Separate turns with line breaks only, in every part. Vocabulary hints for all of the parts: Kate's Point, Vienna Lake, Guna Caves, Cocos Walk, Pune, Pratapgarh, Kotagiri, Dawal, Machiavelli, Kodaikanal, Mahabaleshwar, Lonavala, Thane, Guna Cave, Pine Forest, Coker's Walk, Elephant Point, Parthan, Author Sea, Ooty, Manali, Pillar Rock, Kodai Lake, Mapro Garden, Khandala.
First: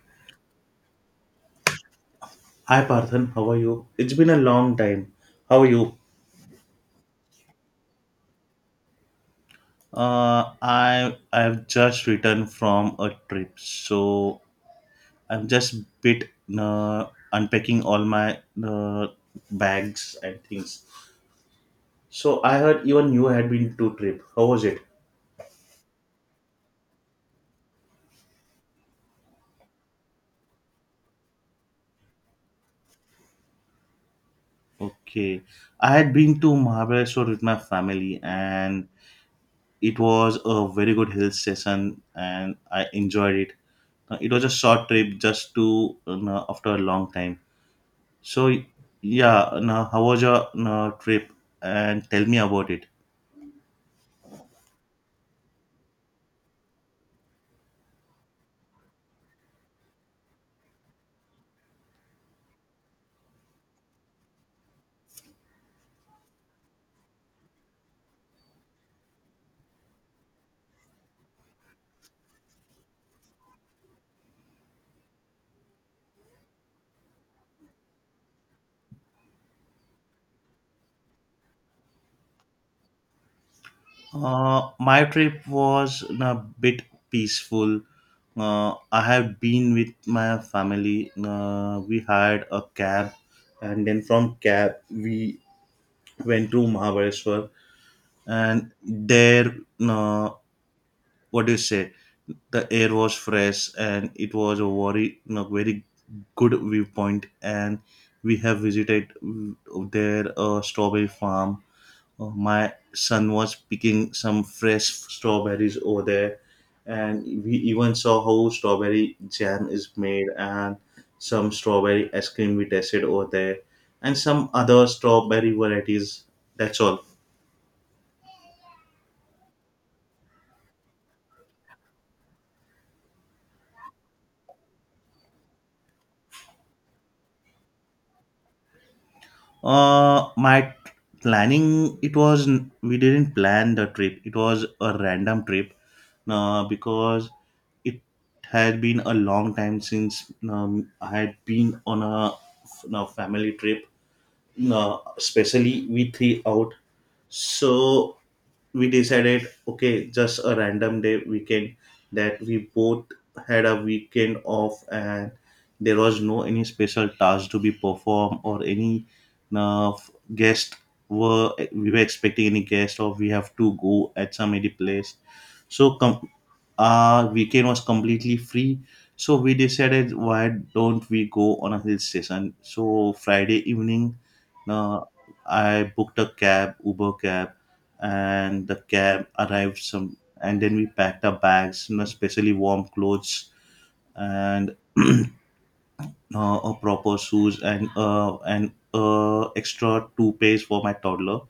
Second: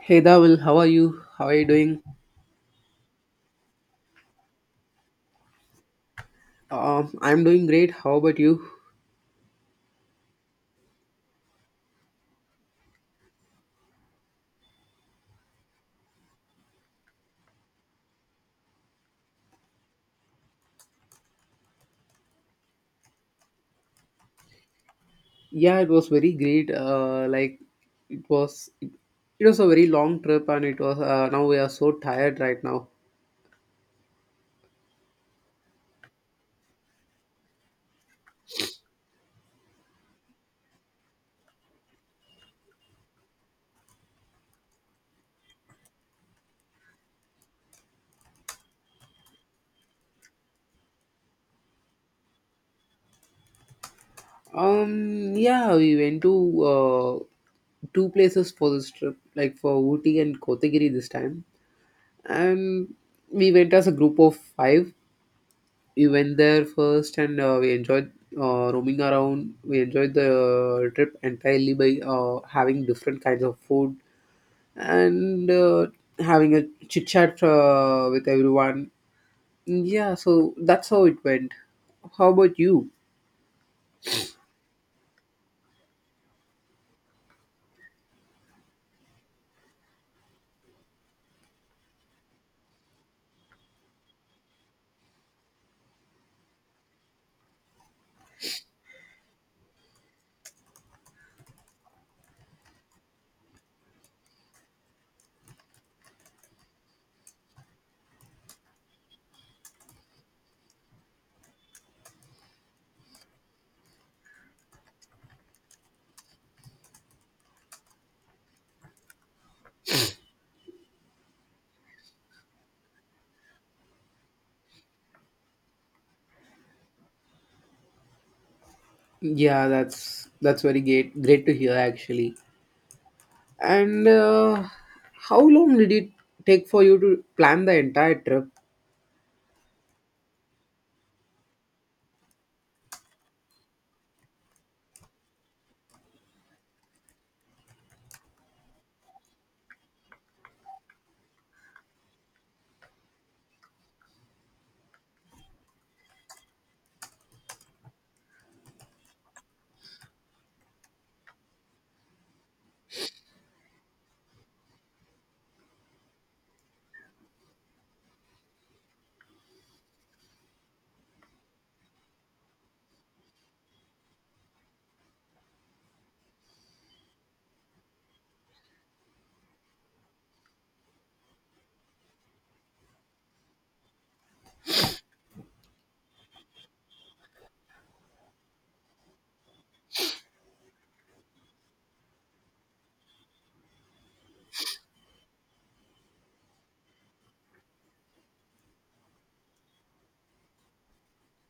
Hey Dawal, how are you? How are you doing?
Hi Parthan, how are you? It's been a long time. How are you?
I'm doing great. How about you?
I've just returned from a trip, so I'm just bit uh, unpacking all my uh, bags and things. So I heard even you had been to trip. How was it?
Yeah, it was very great. Like it was a very long trip, and it was. Now we are so tired right now.
Okay, I had been to Mahabaleshwar with my family, and it was a very good hill station, and I enjoyed it. It was a short trip, just to after a long time. So yeah, now how was your trip? And tell me about it.
Yeah, we went to uh, two places for this trip, like for Ooty and Kotagiri this time, and we went as a group of five. We went there first and we enjoyed roaming around. We enjoyed the trip entirely by having different kinds of food and having a chit chat with everyone. Yeah, so that's how it went. How about you?
My trip was a bit peaceful. I have been with my family. We hired a cab, and then from cab we went to Mahabaleshwar, and there, uh, what do you say, the air was fresh and it was a very good viewpoint, and we have visited there a strawberry farm. My son was picking some fresh strawberries over there, and we even saw how strawberry jam is made, and some strawberry ice cream we tasted over there, and some other strawberry varieties, that's all.
Yeah, that's very great. Great to hear actually. And how long did it take for you to plan the entire trip?
My planning it was we didn't plan the trip, it was a random trip, because it had been a long time since I had been on on a family trip. No, especially we three out. So we decided, okay, just a random day weekend that we both had a weekend off, and there was no any special task to be performed or any guest, were we were expecting any guest, or we have to go at some any place. So our weekend was completely free. So we decided, why don't we go on a hill station? So Friday evening now, I booked a cab, Uber cab, and the cab arrived some, and then we packed our bags, you know, especially warm clothes and a proper shoes and extra toothpaste for my toddler.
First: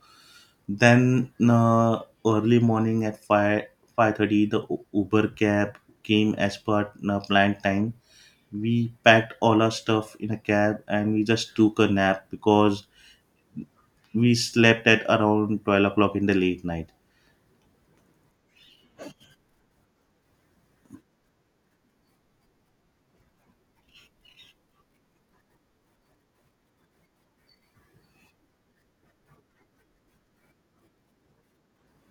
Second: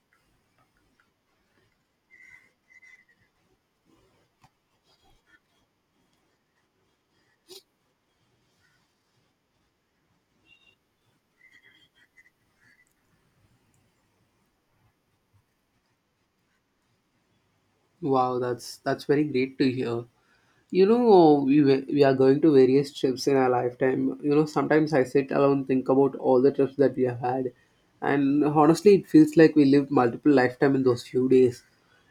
Then early morning at five thirty, the Uber cab came as per planned time. We packed all our stuff in a cab and we just took a nap because we slept at around 12 o'clock in the late night.
Wow, that's very great to hear. You know, we are going to various trips in our lifetime. You know, sometimes I sit alone think about all the trips that we have had. And honestly, it feels like we lived multiple lifetime in those few days.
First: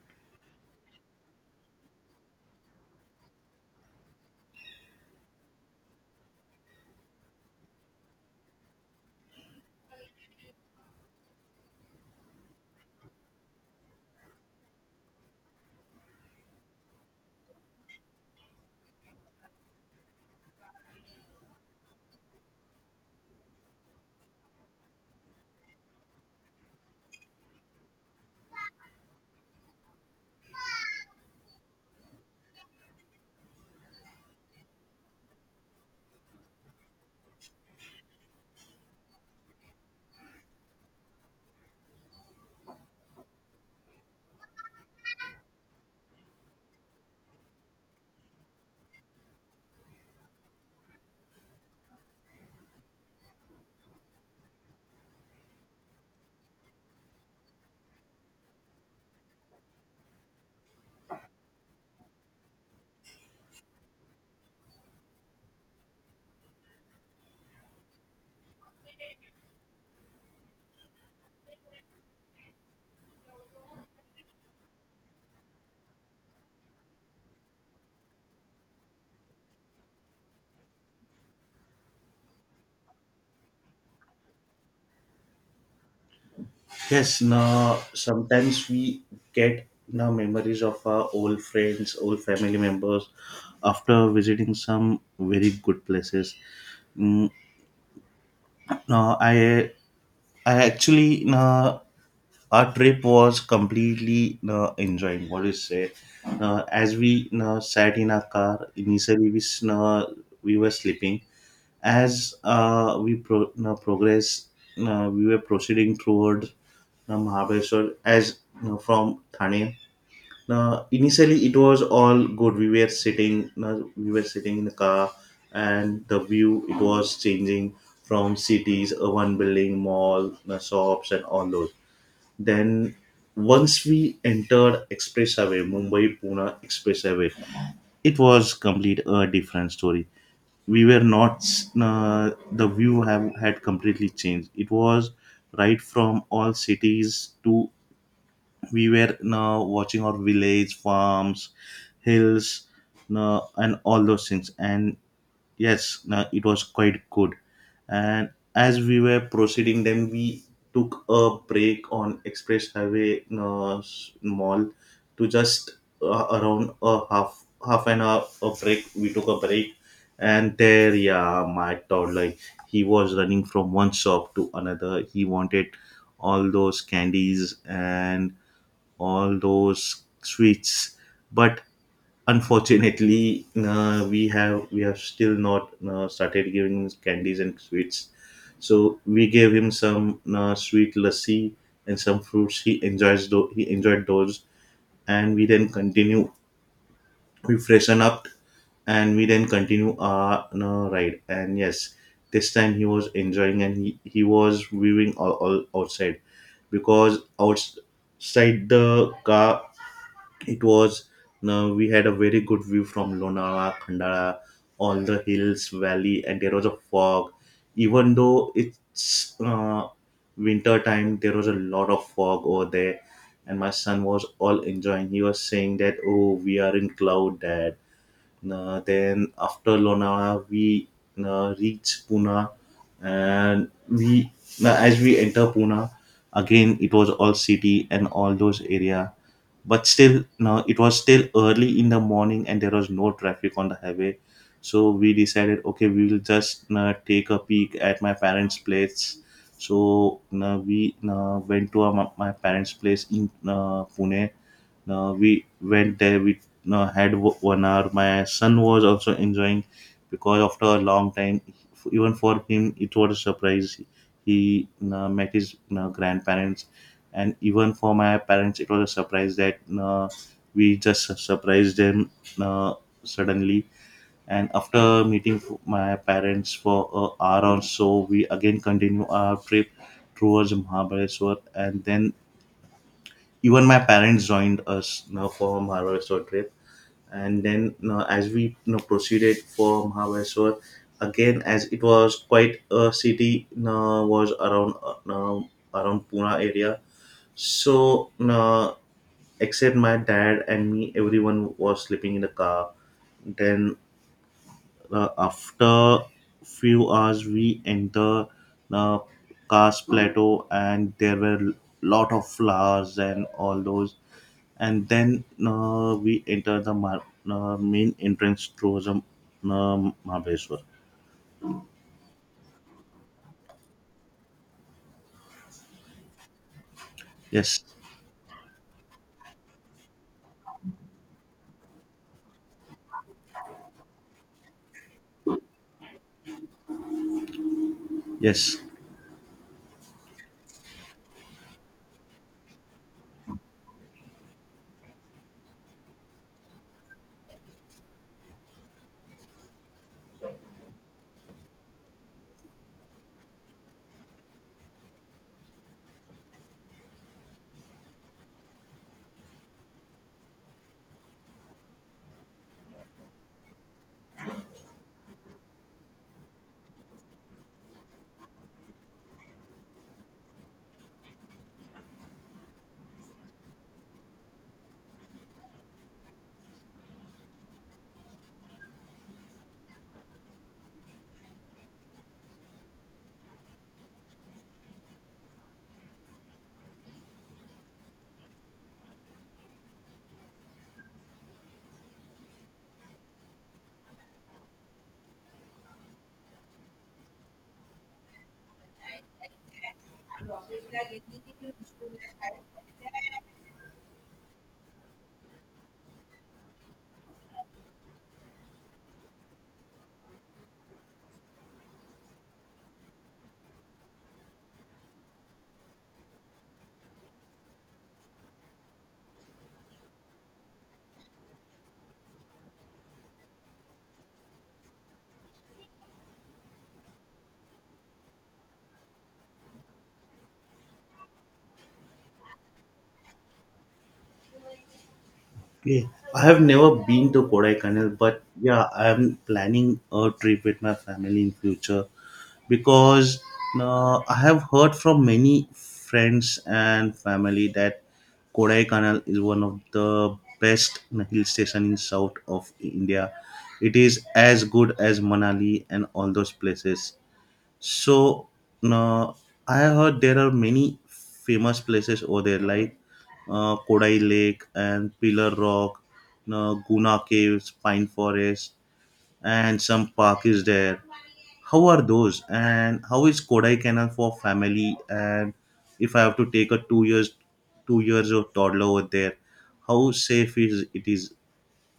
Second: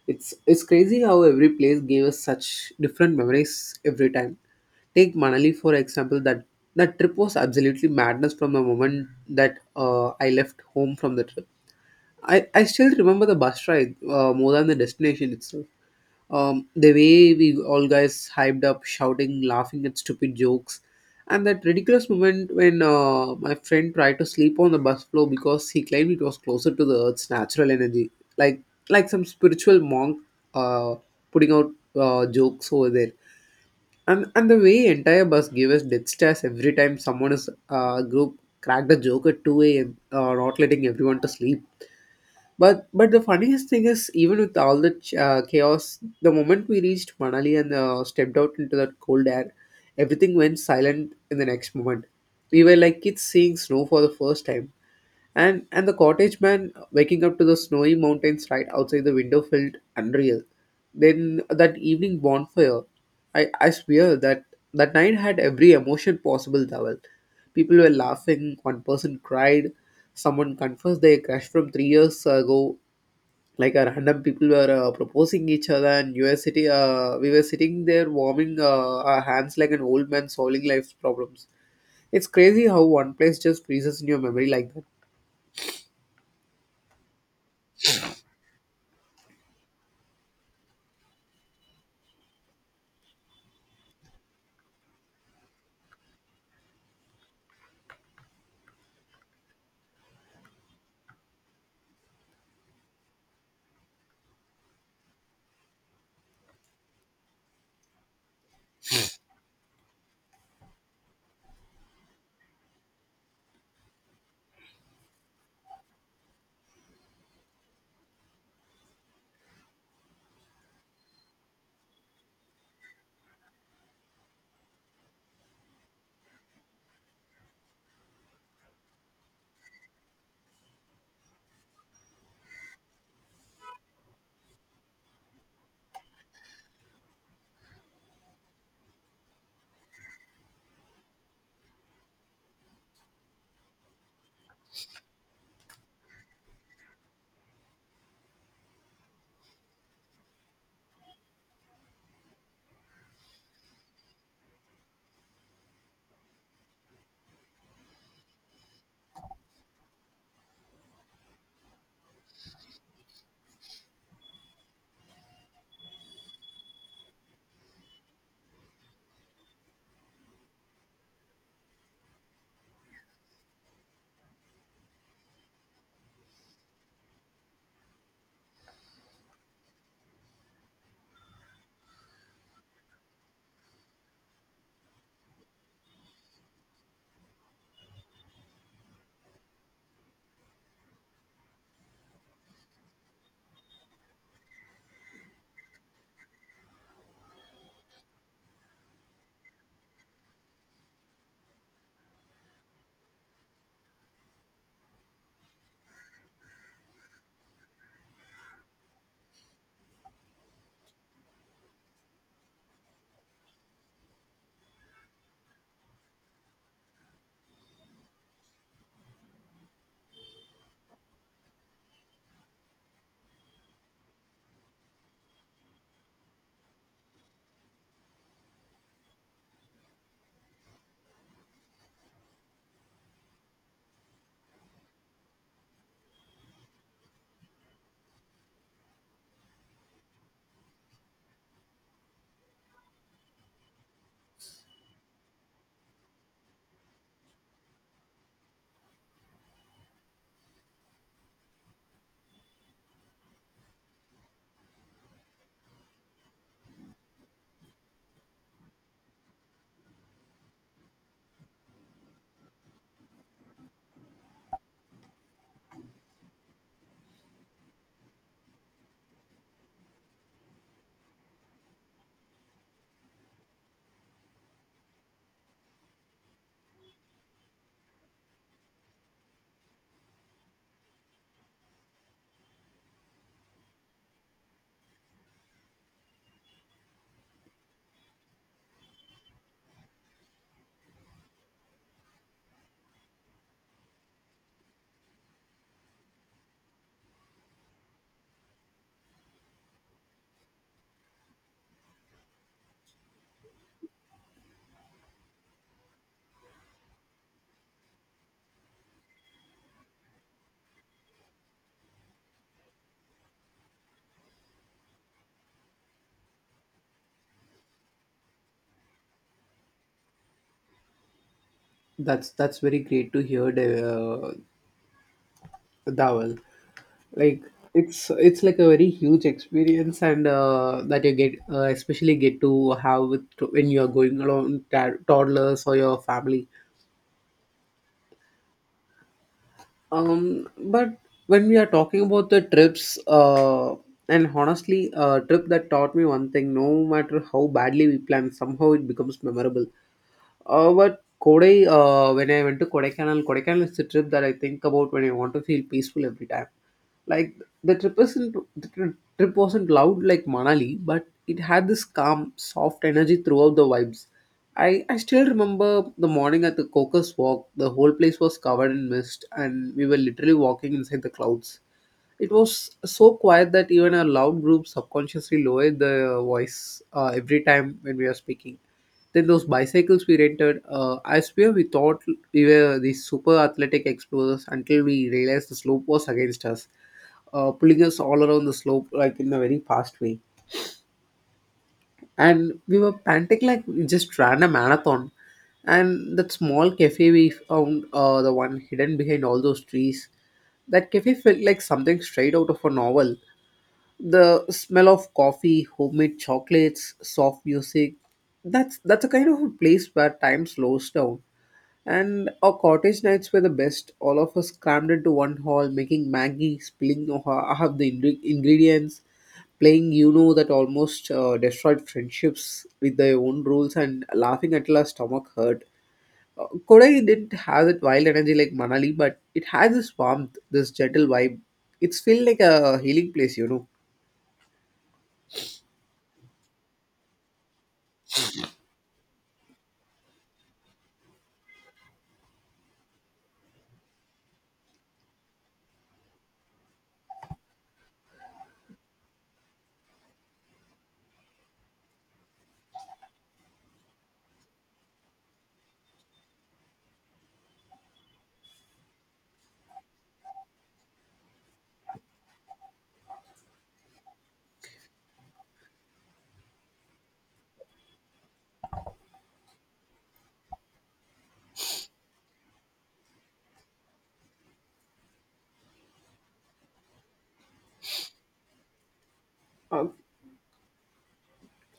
It's crazy how every place gave us such different memories every time. Take Manali, for example, that trip was absolutely madness from the moment that I left home from the trip. I still remember the bus ride more than the destination itself. The way we all guys hyped up, shouting, laughing at stupid jokes, and that ridiculous moment when my friend tried to sleep on the bus floor because he claimed it was closer to the earth's natural energy, like like some spiritual monk uh, putting out jokes over there. And the way entire bus gave us death stares every time someone is group cracked a joke at 2 a.m, not letting everyone to sleep. But the funniest thing is, even with all the chaos, the moment we reached Manali and stepped out into that cold air, everything went silent in the next moment. We were like kids seeing snow for the first time. And the cottage man waking up to the snowy mountains right outside the window felt unreal. Then that evening bonfire, I swear that night had every emotion possible, Dhaval. People were laughing, one person cried, someone confessed their crush from 3 years ago. Like a random people were proposing each other, and we were sitting there warming our hands like an old man solving life's problems. It's crazy how one place just freezes in your memory like that.
Yes, now sometimes we get now memories of our old friends, old family members after visiting some very good places. mm, Now i actually, now our trip was completely now enjoying, what do you say, now as we now sat in our car, initially we were sleeping. As now progress, now we were proceeding toward the Mahabaleshwar as now from Thane. Now, initially it was all good. Now we were sitting in the car, and the view it was changing from cities, urban building, mall, now shops, and all those. Then once we entered express highway, mumbai pune express highway, it was complete a different story. We were not, the view have had completely changed. It was right from all cities to we were now watching our village farms, hills, no, and all those things. And yes, no, it was quite good. And as we were proceeding, then we took a break on express highway, no, mall, to just around a half an hour a break, we took a break. And there, yeah, my toddler, he was running from one shop to another, he wanted all those candies and all those sweets. But unfortunately, we have still not started giving candies and sweets. So we gave him some sweet lassi and some fruits, he he enjoyed those. And we then continue, we freshen up, and we then continue our, you know, ride. And yes, this time he was enjoying, and he was viewing all outside. Because outside the car it was, we had a very good view from Lonavala, Khandala, all the hills, valley, and there was a fog. Even though it's winter time, there was a lot of fog over there, and my son was all enjoying. He was saying that, "Oh, we are in cloud, Dad." Then after Lonavala, we reached Pune. And we, as we enter Pune, again it was all city and all those area. But still, no, it was still early in the morning and there was no traffic on the highway, so we decided, okay, we will just take a peek at my parents place. So we went to my parents place in pune. Now we went there. We 1 hour. My son was also enjoying because after a long time, even for him, it was a surprise. He met his grandparents. And even for my parents, it was a surprise that, we just surprised them uh, suddenly. And after meeting my parents for an hour or so, we again continue our trip towards Mahabaleshwar. And then even my parents joined us, you know, for Maharashtra trip. And then, you know, as we, you know, proceeded for Maharashtra, again as it was quite a city, you know, was around around Pune area. So, you know, except my dad and me, everyone was sleeping in the car. Then after few hours, we enter the Kars plateau, and there were lot of flowers and all those. And then we enter the mar- main entrance through the Mahabeshwar.
That's very great to hear, uh, Dawal. Like
Yes,
it's like a very huge experience, and that you get especially get to have with, when you are going along toddlers or your family.
yes.
But when we are talking about the trips, and honestly, a trip that taught me one thing: no matter how badly we plan, somehow it becomes memorable. But when I went to Kodaikanal, Kodaikanal is the trip that I think about when I want to feel peaceful every time. Like the trip wasn't the tri- trip wasn't loud like Manali, but it had this calm, soft energy throughout the vibes. I still remember the morning at the Cocos Walk. The whole place was covered in mist, and we were literally walking inside the clouds. It was so quiet that even a loud group subconsciously lowered the voice every time when we were speaking. Then those bicycles we rented, I swear we thought we were these super athletic explorers until we realized the slope was against us, pulling us all around the slope like in a very fast way. And we were panting like we just ran a marathon. And that small cafe we found, the one hidden behind all those trees, that cafe felt like something straight out of a novel: the smell of coffee, homemade chocolates, soft music. That's a kind of a place where time slows down, and our cottage nights were the best, all of us crammed into one hall making maggie, spilling half the ingredients, playing that almost destroyed friendships with their own rules, and laughing until our stomach hurt. Kodai didn't have that wild energy like Manali, but it had this warmth, this gentle vibe. It's feel like a healing place.
Okay. I have never been to Kodaikanal, but yeah, I am planning a trip with my family in future, because I have heard from many friends and family that Kodaikanal is one of the best hill station in south of India. It is as good as Manali and all those places. So uh, I have heard there are many famous places over there, like Kodai Lake and Pillar Rock, Guna Caves, Pine Forest, and some park is there. How are those? And how is Kodai Canal for family? And if I have to take a 2 years of toddler over there, how safe is it is?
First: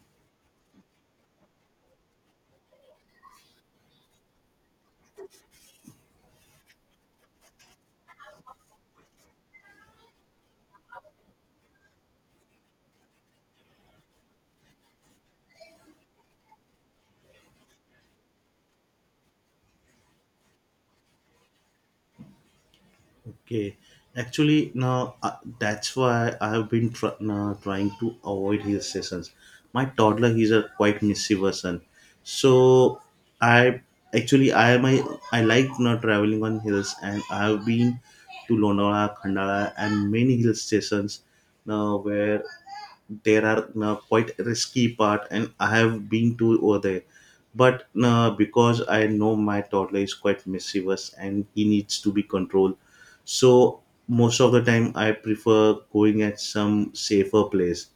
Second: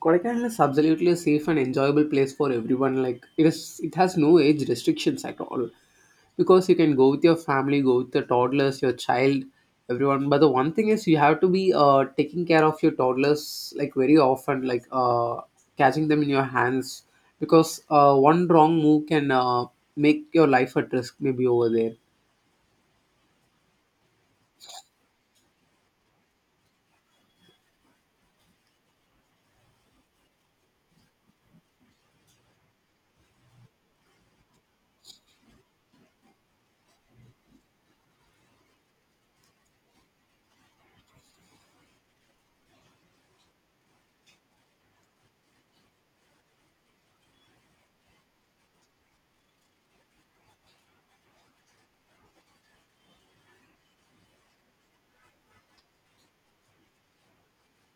Kodaikanal is absolutely a safe and enjoyable place for everyone. Like it has no age restrictions at all, because you can go with your family, go with the toddlers, your child, everyone. But the one thing is, you have to be taking care of your toddlers like very often, like catching them in your hands, because one wrong move can make your life at risk. Maybe over there.
Okay, actually, now that's why I have been now trying to avoid his sessions. My toddler, is a quite mischievous son, so I actually I am I like not traveling on hills, and I have been to Londola, Khandala, and many hill stations now where there are quite risky part, and I have been to over there. But because I know my toddler is quite mischievous and he needs to be controlled, so most of the time, I prefer going at some safer place.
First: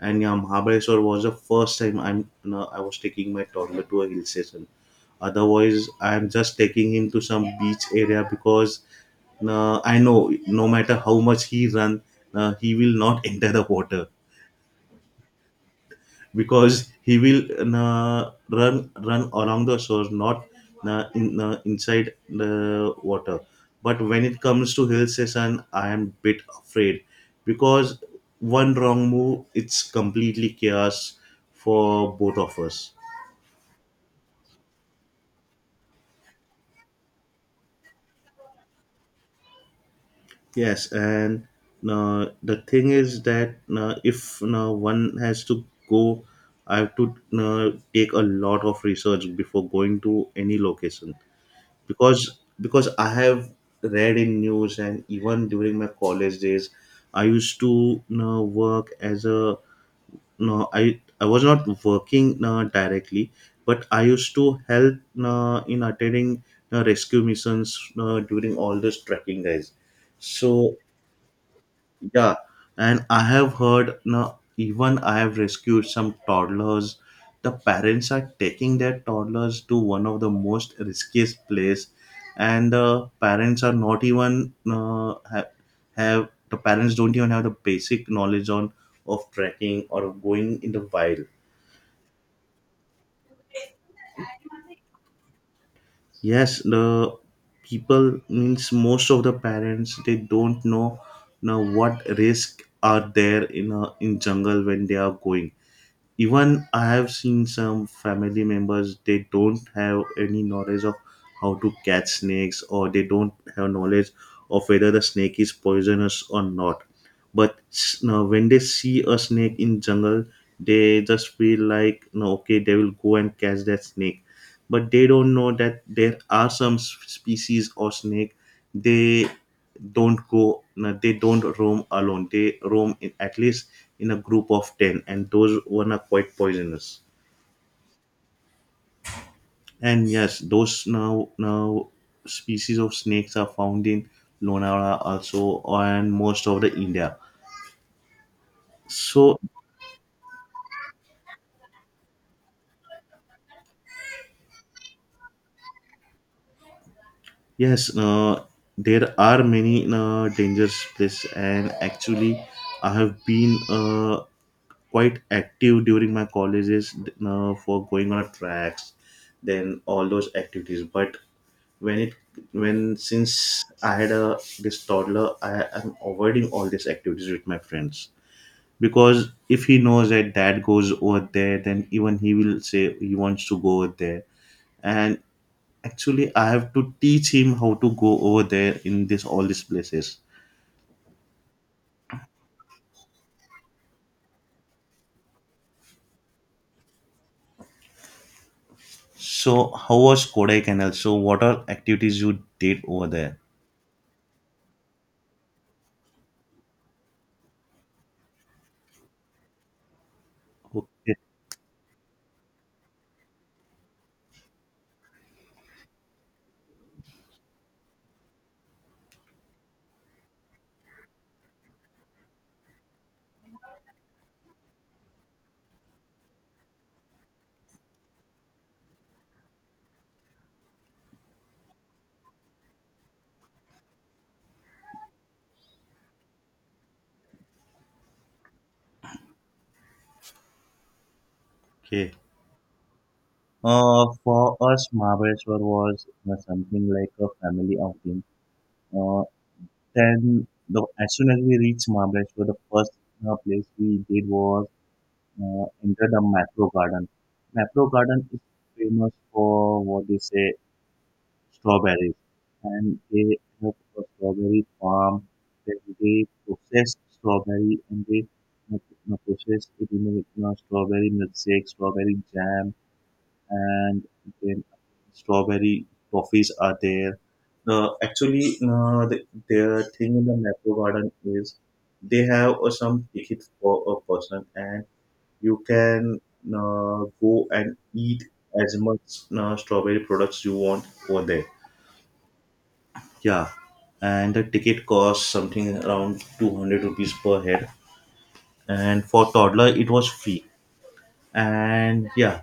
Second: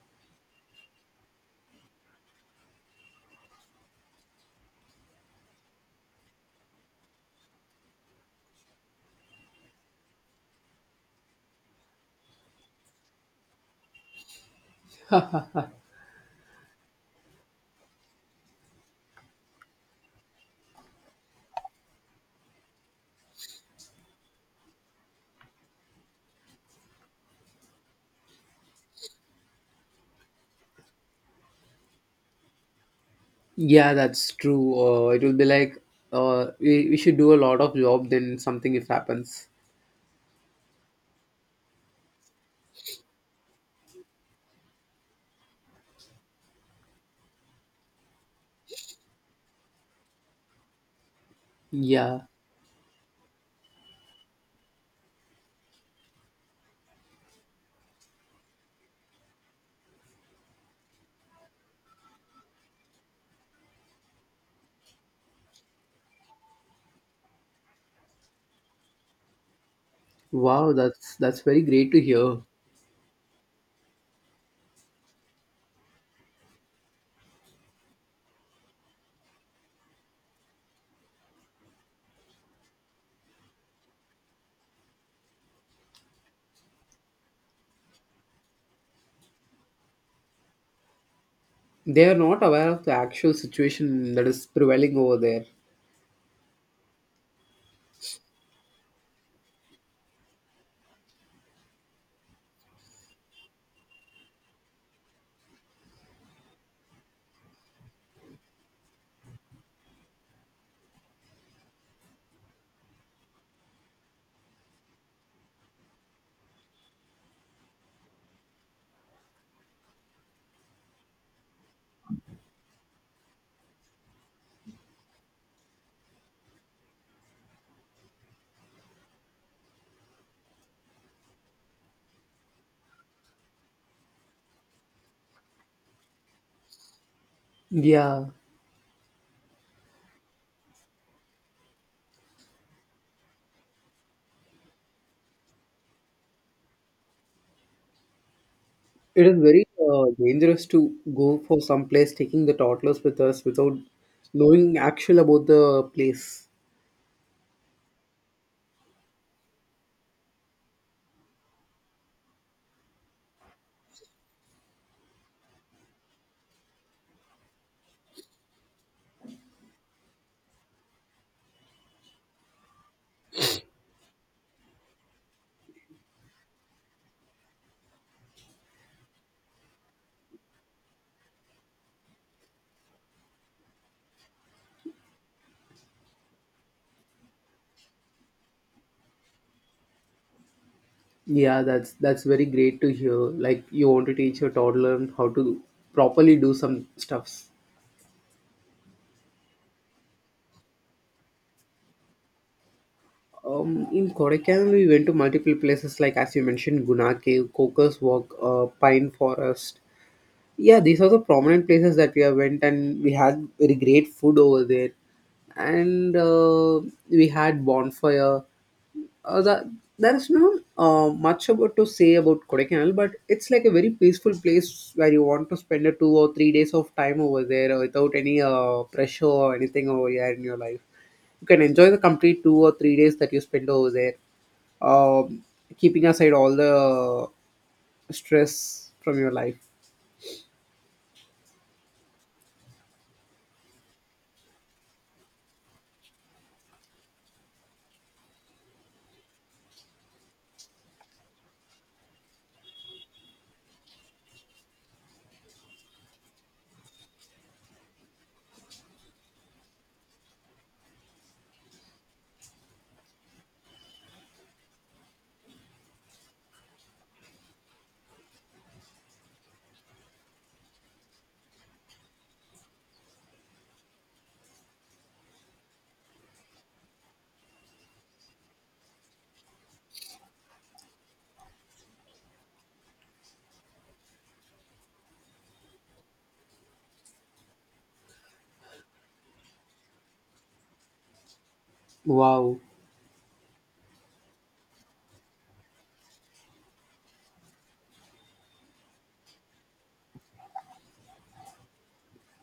And yeah, Mahabaleshwar was the first time I'm, you know, I was taking my toddler to a hill station. Otherwise, I'm just taking him to some beach area, because I know no matter how much he run, he will not enter the water. Because he will run along the shore, not inside the water. But when it comes to hill station, I am bit afraid because one wrong move, it's completely chaos for both of us.
Yeah, that's true. It will be like we should do a lot of job then something if happens.
Yes, and the thing is that, if one has to go, I have to take a lot of research before going to any location.
Yeah.
Because I have read in news, and even during my college days, I used to, you know, work as a, no, I was not working, you know, directly, but I used to help, you know, in attending, you know, rescue missions, you know, during all those trekking guys.
Wow,
So
that's very great to
yeah,
hear.
and I have heard, no, even I have rescued some toddlers. The parents are taking their toddlers to one of the most riskiest place, and the parents are not even have, the parents don't even have the basic knowledge on of trekking or going in the wild.
They are not aware of the actual situation that is prevailing over there.
Yes, the people means most of the parents they don't know now what risk are there in in jungle when they are going. Even I have seen some family members, they don't have any knowledge of how to catch snakes, or they don't have knowledge of whether the snake is poisonous or not. But now when they see a snake in jungle, they just feel like, no, okay, they will go and catch that snake. But they don't know that there are some species or snake, they don't go, they don't roam alone, they roam in, at least in a group of 10, and those one are quite poisonous.
Yeah,
And yes, those now species of snakes are found in Lonavala also and most of the India.
it is
So
very dangerous to go for some place taking the toddlers with us without knowing actual about the place.
yes, there are many dangerous places. And actually I have been quite active during my colleges, for going on tracks, then all those activities. But when it when since I had a this toddler, I am avoiding all these activities with my friends because if he knows that dad goes over there, then even he will say he wants to go over there. And actually, I have to teach him how to go over there in this all these places.
Yeah, that's very great to hear. Like you want to teach your toddler how to properly do some stuffs.
So, how was Kodaikanal? So, what are activities you did over there?
In Kodaikanal, we went to multiple places like as you mentioned, Guna Cave, Coker's Walk, Pine Forest. Yeah, these are
Okay.
the prominent places that we have went, and we had very great food over there, and we had bonfire. That there is not much about to say about Kodaikanal, but it's like a very peaceful place where you want to spend a 2 or 3 days of time over there without any pressure or anything over here in your life. You can enjoy the complete 2 or 3 days that you spend over there, um, keeping aside all the stress from your life.
Okay. For us, Mahabeshwar was something like a family outing. Uh, then, as soon as we reached Mahabeshwar, the first place we did was enter the Macro Garden. Macro Garden is famous for what they say strawberries, and they have a strawberry farm. They, they process strawberry, and they uh, process it in a strawberry milkshake, strawberry jam, and then strawberry toffees are there. Actually, their thing in the Metro Garden is they have some tickets for a person, and you can go and eat as much strawberry products you want over there.
Wow.
Yeah, and the ticket costs something around 200 rupees per head, and for toddler, it was free. And yeah,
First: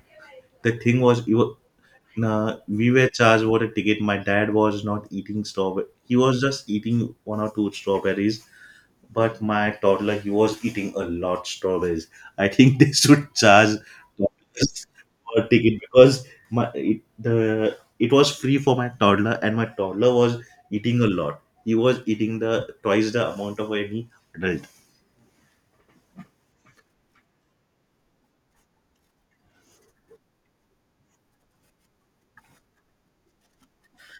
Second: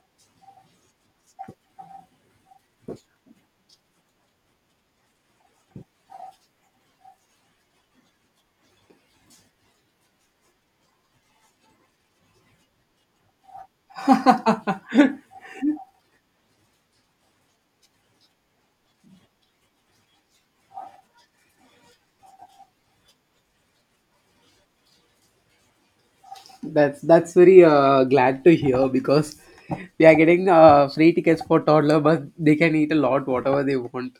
the thing was, it was nah, we were charged for a ticket. My dad was not eating strawberry. He was just eating one or two strawberries. But my toddler, he was eating a lot strawberries. I think they should charge toddlers for a ticket because my it, the it was free for my toddler, and my toddler was eating a lot. He was eating the twice the amount of any adult.
That's very glad to hear because we are getting free tickets for toddler, but they can eat a lot whatever they want.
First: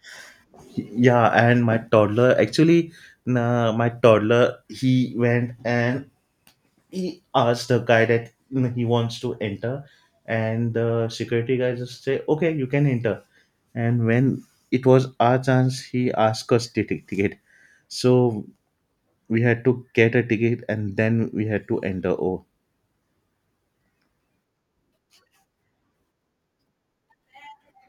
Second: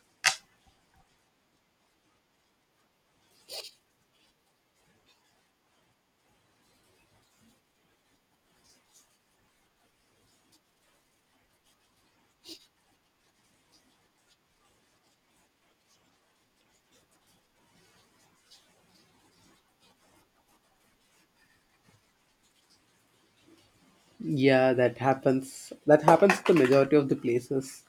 Yeah, and my toddler actually, nah, my toddler he went and he asks the guy that you know, he wants to enter, and the security guy just say okay, you can enter. And when it was our chance, he asked us to take ticket, so we had to get a ticket and then we had to enter. Oh,
Yeah, that happens. That happens at the majority of the places.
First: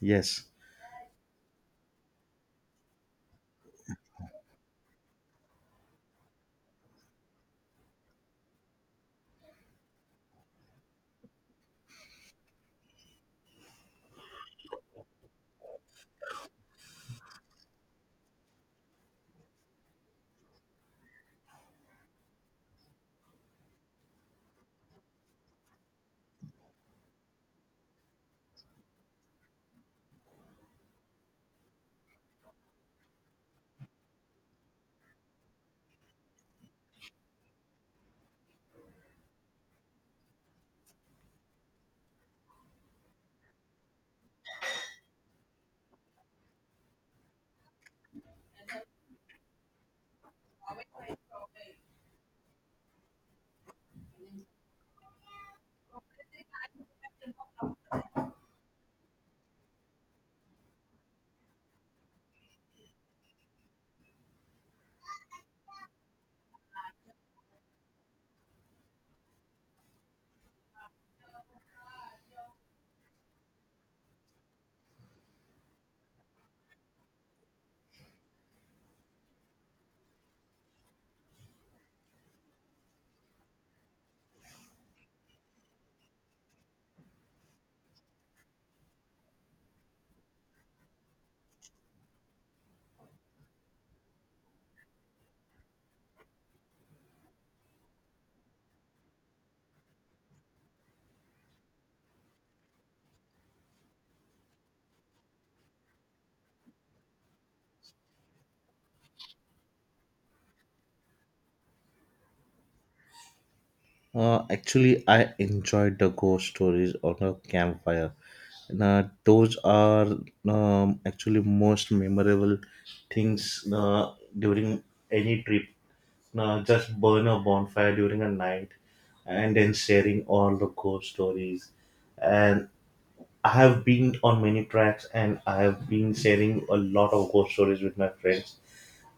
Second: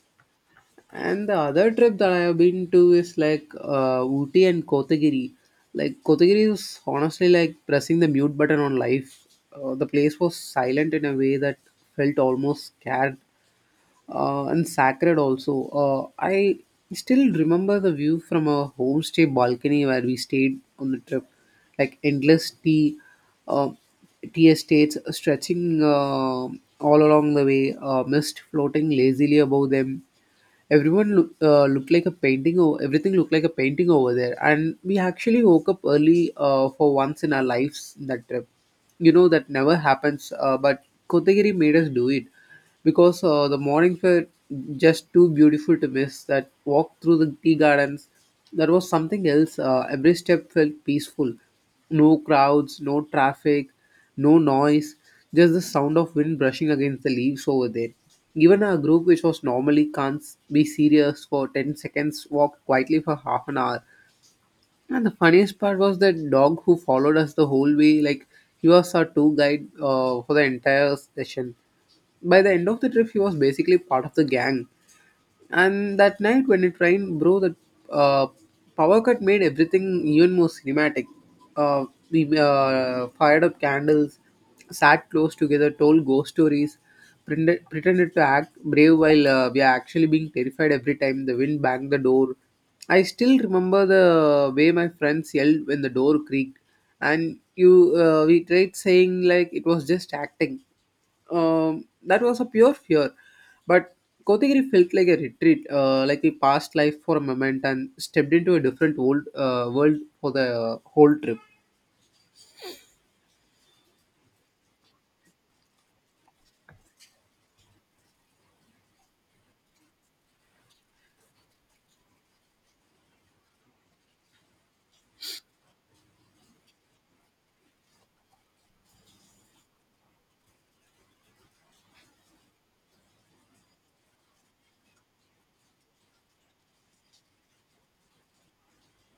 yes.
And the other trip that I have been to is like Ooty and Kotagiri. Like Kotagiri is honestly like pressing the mute button on life. The place was silent in a way that felt almost scared and sacred also. I still remember the view from a homestay balcony where we stayed on the trip, like endless uh, tea estates stretching all along the way, mist floating lazily above them. Everyone looked like a painting. Everything looked like a painting over there, and we actually woke up early for once in our lives in that trip. You know that never happens, but Kotagiri made us do it because the mornings were just too beautiful to miss. That walk through the tea gardens, that was something else. Every step felt peaceful: no crowds, no traffic, no noise, just the sound of wind brushing against the leaves over there. Even our group, which was normally can't be serious for 10 seconds, walked quietly for half an hour. And the funniest part was that dog who followed us the whole way, like he was our tour guide for the entire session. By the end of the trip, he was basically part of the gang. And that night when it rained, bro, that uh, power cut made everything even more cinematic. We fired up candles, sat close together, told ghost stories, pretended to act brave while we are actually being terrified every time the wind banged the door. I still remember the way my friends yelled when the door creaked, and you we tried saying like it was just acting. That was a pure fear. But Kotagiri felt like a retreat, like we passed life for a moment and stepped into a different world for the whole trip.
Actually, I enjoyed the ghost stories on a campfire. Now, those are actually most memorable things during any trip. Now, just burn a bonfire during a night and then sharing all the ghost stories. And I have been on many tracks and I have been sharing a lot of ghost stories with my friends,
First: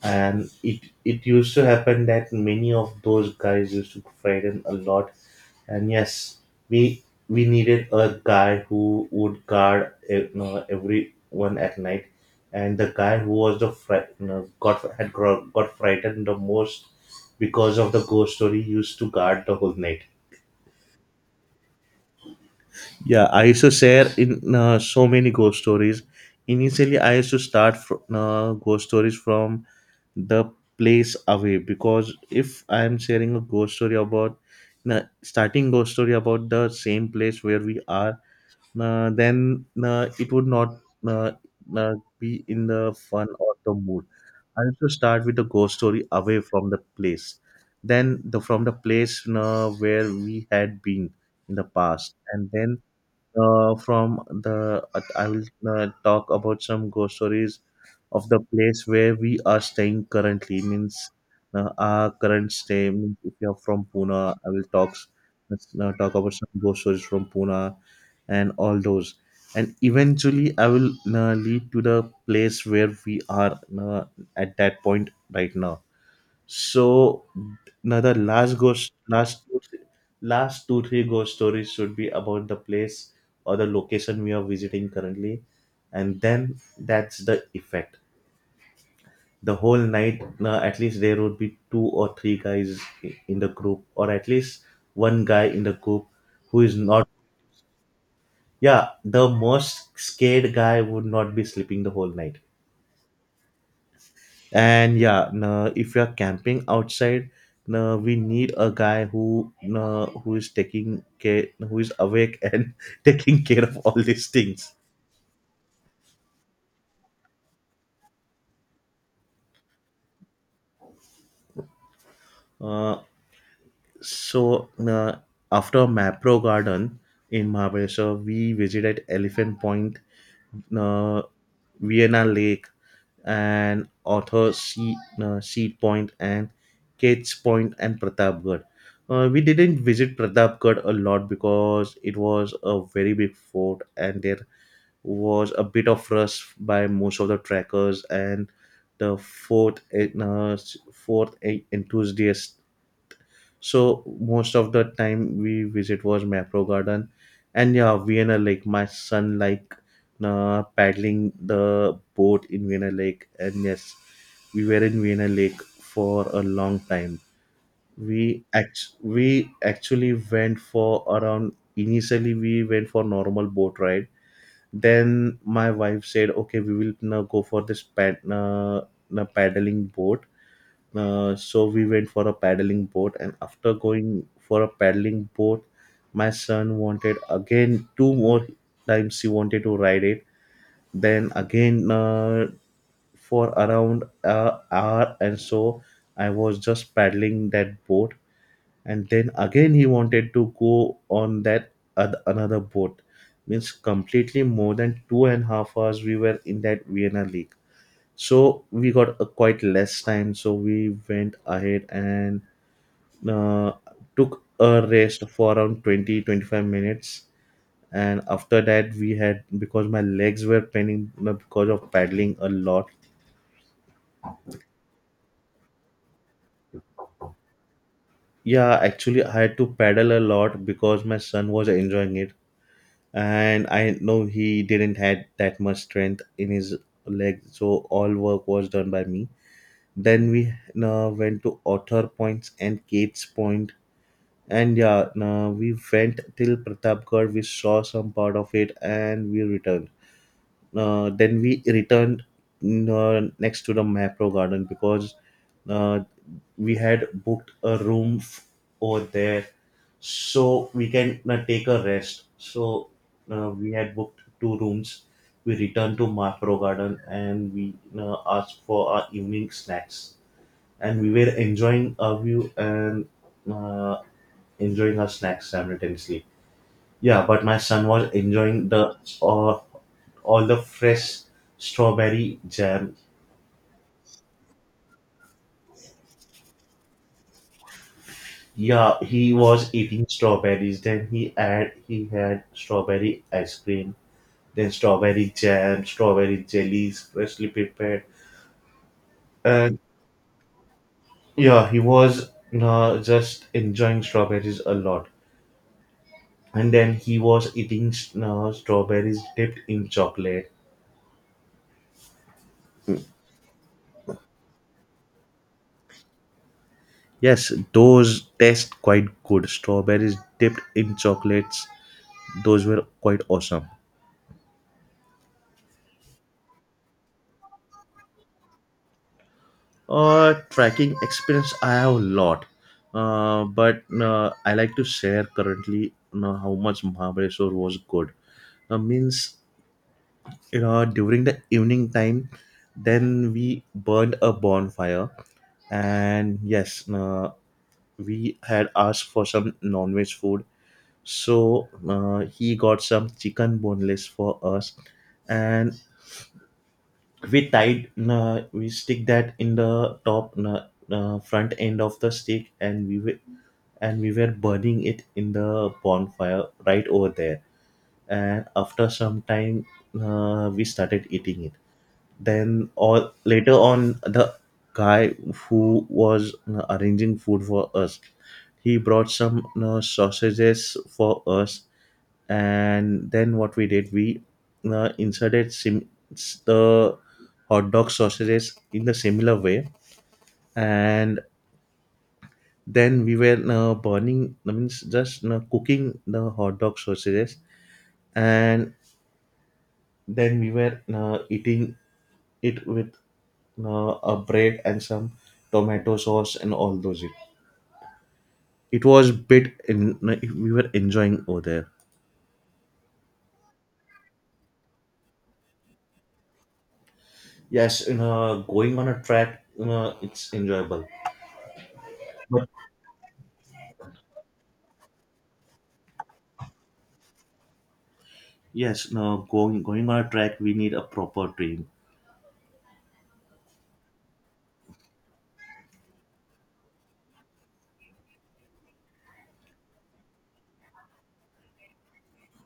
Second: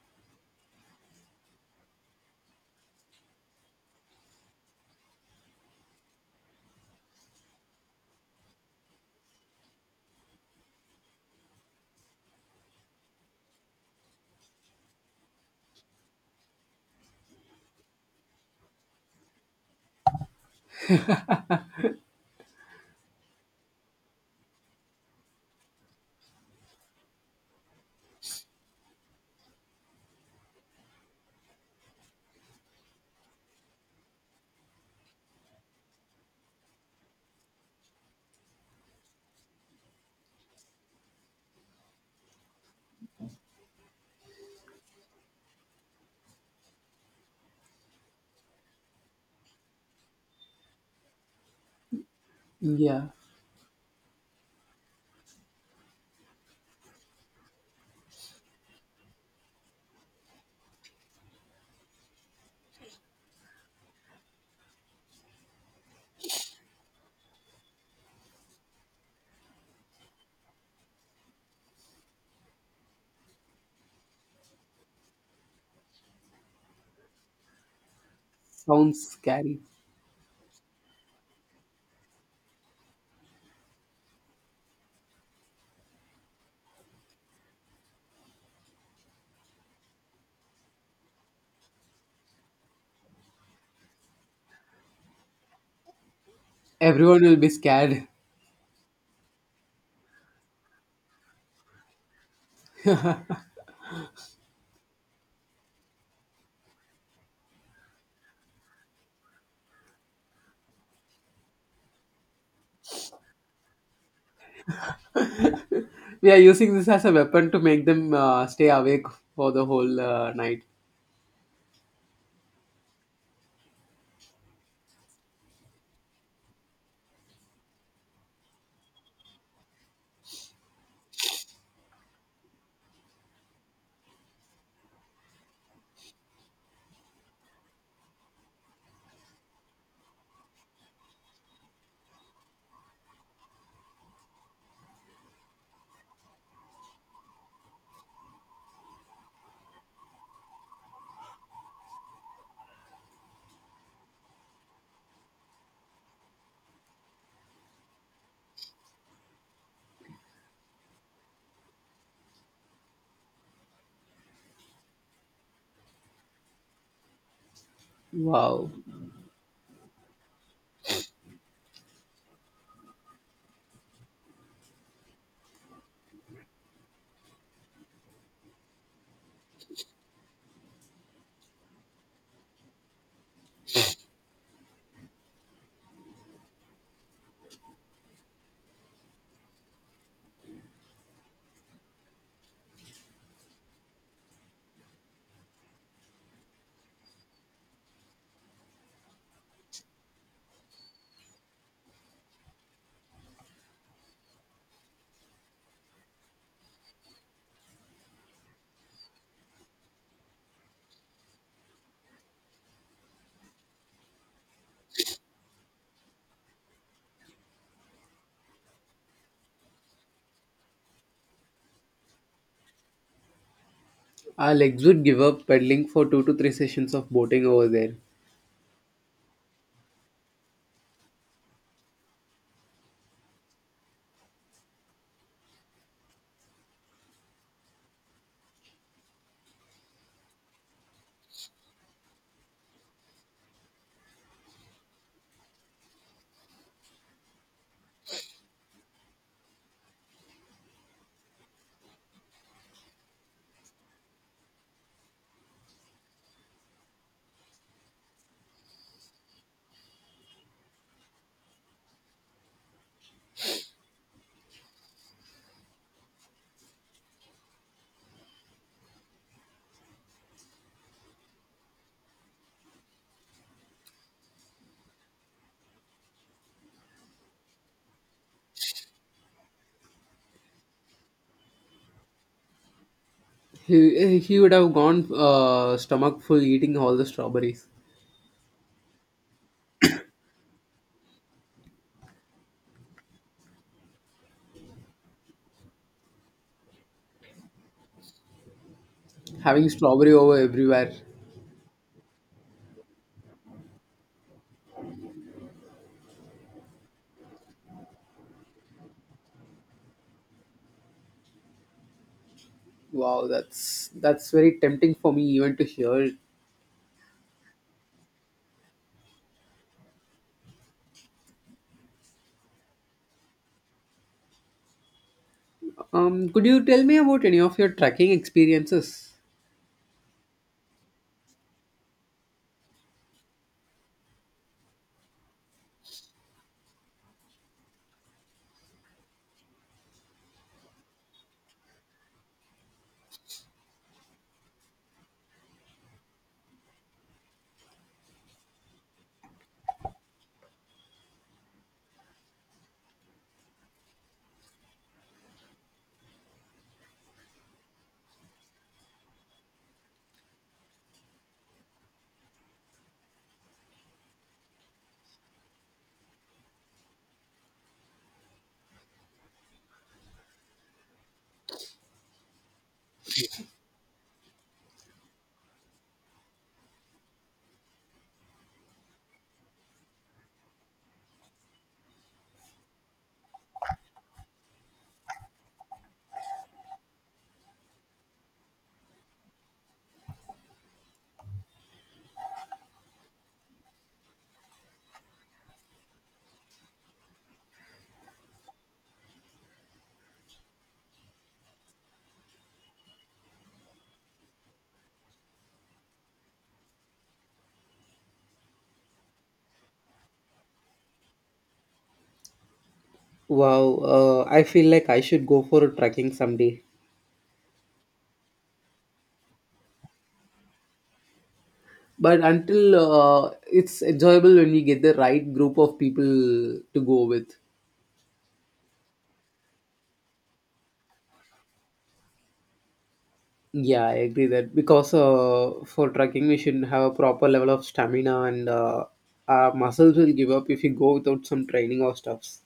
and it used to happen that many of those guys used to frighten a lot. And yes, we we needed a guy who would guard you know, everyone at night, and the guy who was you know, got frightened the most because of the ghost story used to guard the whole night. Yeah, I used to share in so many ghost stories. Initially I used to start ghost stories from the place away, because if I am sharing a ghost story about na starting ghost story about the same place where we are, na then na it would not na na be in the fun or the mood. I have to start with the ghost story away from the place, then the from the place na where we had been in the past, and then
Yeah,
from the I will talk about some ghost stories of the place where we are staying currently. Means our current stay. Means if you are from Pune, I will talk let's now talk about some ghost stories from Pune and all those. And eventually, I will lead to the place where we are at that point right now. So now the last ghost,
sounds
last
scary.
two, three, last 2-3 ghost stories should be about the place or the location we are visiting currently, and then that's the effect. The whole night, now at least there would be two or three guys in the group, or at least one guy in the group who is not.
Everyone will be scared.
Yeah, the most scared guy would not be sleeping the whole night. And yeah, no, if you are camping outside, no, we need a guy who, no, who is taking care, who is awake and taking care of all these things.
We are using this as a weapon to make them stay awake for the whole night.
Uh, So after Mapro Garden in Mahabaleshwar, we visited Elephant Point, uh, Vienna Lake, and Author Sea, Sea Point, and Kate's Point, and Pratapgarh. We didn't visit Pratapgarh a lot because it was a very big fort and there was a bit of rush by most of the trackers and the fourth enthusiast. So most of the time we visit was Mapro Garden, and yeah, Vienna Lake. My son like paddling the boat in Vienna Lake, and yes, we were in Vienna Lake for a long time. We
Wow.
act we actually went for around initially we went for normal boat ride. Then my wife said, "Okay, we will now go for this paddling boat." So we went for a paddling boat, and after going for a paddling boat, my son wanted again two more times he wanted to ride it. Then again for around an hour and so, I was just paddling that boat, and then again he wanted to go on that another boat. Means completely more than 2.5 hours we were in that Vienna League, so we got a quite less time, so we went ahead and uh, took a rest for around 20-25 minutes, and after that we had because my legs were paining because of paddling a lot.
Our legs would give up pedaling for two to three sessions of boating over there.
Yeah, actually I had to paddle a lot because my son was enjoying it, and I know he didn't had that much strength in his leg, so all work was done by me. Then we went to otter points and Kate's point, and yeah, we went till Pratapgarh, we saw some part of it, and we returned. Then we returned, next to the Macro Garden, because uh, we had booked a room over there so we can take a rest. So we had booked two rooms. We returned to Macro Garden and we asked for our evening snacks. And we were enjoying our view and uh, enjoying our snacks simultaneously. Yeah, but my son was enjoying the uh, all the fresh strawberry jam.
He would have gone stomach full eating all the strawberries.
Yeah, he was eating strawberries. Then he had strawberry ice cream, then strawberry jam, strawberry jellies, freshly prepared.
Having
And
strawberry over everywhere.
yeah, he was just enjoying strawberries a lot. And then he was eating strawberries dipped in chocolate.
Wow, that's very tempting for me even to hear.
Yes, those taste quite good. Strawberries dipped in chocolates. Those were quite awesome.
Um, could you tell me about any of your trekking experiences?
Tracking experience, I have a lot, but I like to share currently, you know, how much Mahabaleshwar was good. Means you know during the evening time, then we burned a bonfire, and yes, we had asked for some non-veg food, so he got some chicken boneless for us, and we tied, we stick that in the top front end of the stick, and we were burning it in the bonfire right over there. And after some time, we started eating it. Then or later on, the guy who was arranging food for us, he brought some sausages for us. And then what we did, we inserted the hot dog sausages in the similar way. And then we were burning, I means, just cooking the hot dog sausages, and then we were eating it with a bread and some tomato sauce and all those. It was bit in, we were enjoying over there.
Wow, I feel like I should go for a trekking someday.
Yes, in going on a track, it's enjoyable.
But until it's enjoyable when we get the right group of people to go with.
Yes, no, going on a track, we need a proper team.
Yeah, I agree that because for trekking we should have a proper level of stamina and our muscles will give up if you go without some training or stuffs.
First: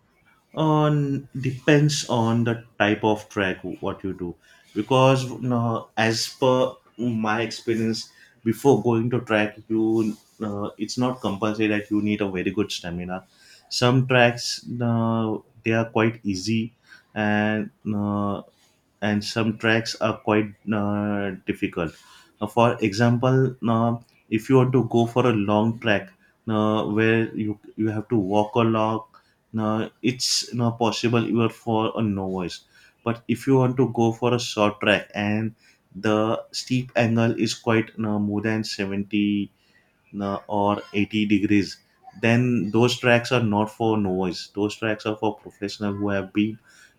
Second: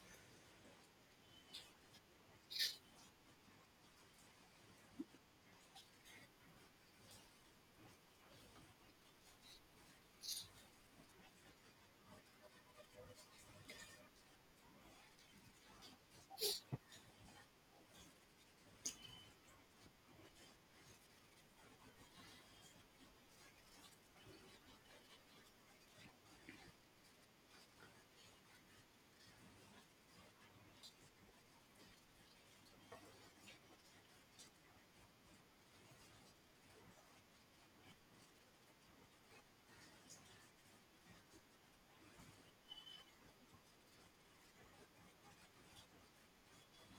On depends on the type of track what you do, because no, as per my experience, before going to track, you it's not compulsory that you need a very good stamina. Some tracks, they are quite easy, and uh, and some tracks are quite difficult. For example, if you want to go for a long track where you have to walk a lot, it's not possible even for a novice. But if you want to go for a short track and the steep angle is quite more than 70 or 80 degrees, then those tracks are not for novice, those tracks are for professional who have been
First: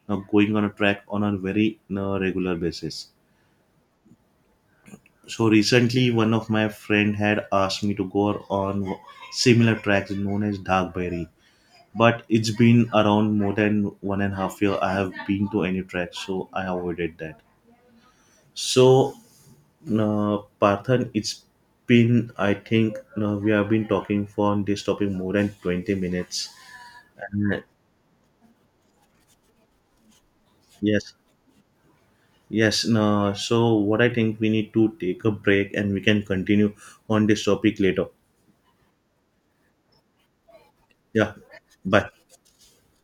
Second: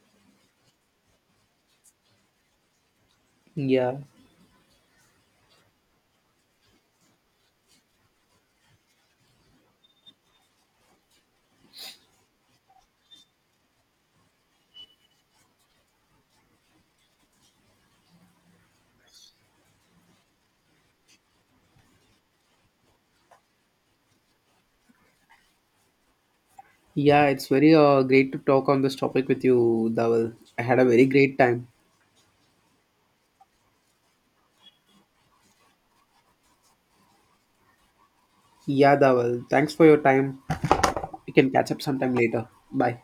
going on a track on a very regular basis.
Yeah.
So recently one of my friend had asked me to go on similar tracks known as darkberry, but it's been around more than 1.5 year I have been to any track, so I avoided that. So no, Parthan, it's been, I think, no, we have been talking for this topic more than 20 minutes.
Yeah, it's
And
very great to talk on this topic with you, Dawal. I had a very
yes,
great time.
yes, no, so what I think, we need to take a break and we can continue on this topic later.
Yeah, Dawal. Thanks for your time. We
Yeah,
can catch up
bye.
sometime later. Bye.